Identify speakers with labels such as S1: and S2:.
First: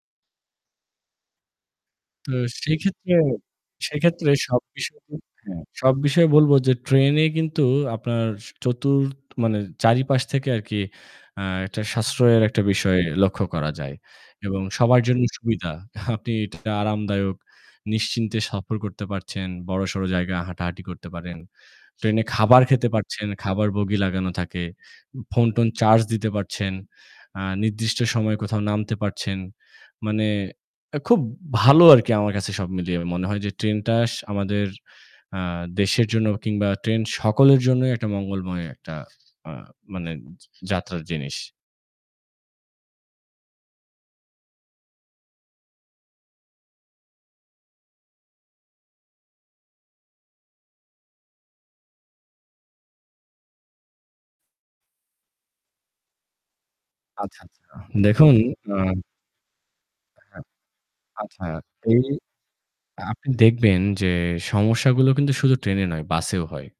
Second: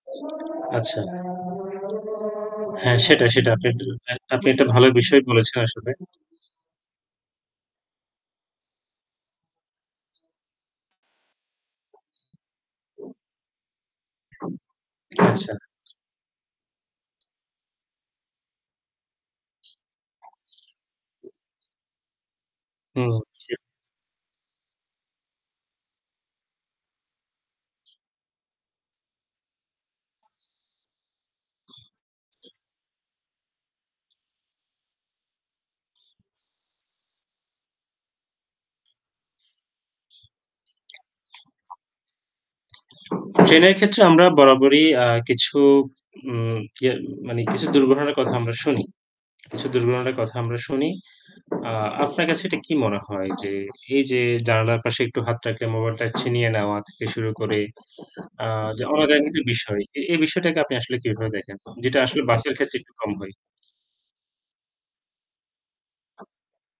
S1: আচ্ছা।
S2: তো
S1: হ্যাঁ,
S2: সেক্ষেত্রে,
S1: সেটা, সেটা আপনি একটা [unintelligible]
S2: সেক্ষেত্রে
S1: আপনি
S2: সব
S1: একটা ভালো বিষয়
S2: [unintelligible]
S1: বলেছেন আসলে।
S2: সব বিষয়ে বলব যে ট্রেন এ কিন্তু আপনার ৪র্থ মানে চারিপাশ থেকে আরকি আ একটা সাশ্রয়ের একটা বিষয় লক্ষ্য করা যায়। এবং সবার জন্য
S1: আচ্ছা।
S2: সুবিধা। আপনি এটা আরামদায়ক নিশ্চিন্তে সফর করতে পারছেন। বড়সড় জায়গায় হাঁটাহাঁটি করতে পারেন। ট্রেন এ খাবার খেতে
S1: হুম।
S2: পারছেন, খাবার বগি লাগানো থাকে। ফোন-টোন চার্জ দিতে পারছেন। আ নির্দিষ্ট সময়ে কোথাও নামতে পারছেন। মানে অ্যা খুব ভালো আরকি আমার কাছে সব মিলিয়ে। মনে হয় যে ট্রেন টা আমাদের আ দেশের জন্যই কিংবা ট্রেন সকলের জন্যই একটা মঙ্গলময় একটা আ মানে যাত্রার জিনিস।
S1: ট্রেন এর ক্ষেত্রে আমরা বরাবরই আ কিছু উম কিয়া মানে কিছু দুর্ঘটনার কথা আমরা শুনি। কিছু দুর্ঘটনার কথা আমরা শুনি। আ আপনার কাছে এটা কি মনে হয় যে এই যে জানালার পাশে একটু হাত রাখলে মোবাইলটা ছিনিয়ে নেওয়া থেকে শুরু
S2: আচ্ছা,
S1: করে
S2: আচ্ছা। দেখুন,
S1: আ
S2: আ
S1: যে অনাকাঙ্ক্ষিত বিষয়। এ এই
S2: হ্যাঁ।
S1: বিষয়টাকে আপনি আসলে কিভাবে
S2: আচ্ছা
S1: দেখেন? যেটা
S2: এই
S1: আসলে বাসের ক্ষেত্রে একটু কম
S2: আপনি
S1: হয়।
S2: দেখবেন যে সমস্যাগুলো কিন্তু শুধু ট্রেন এ নয়, বাসেও হয়।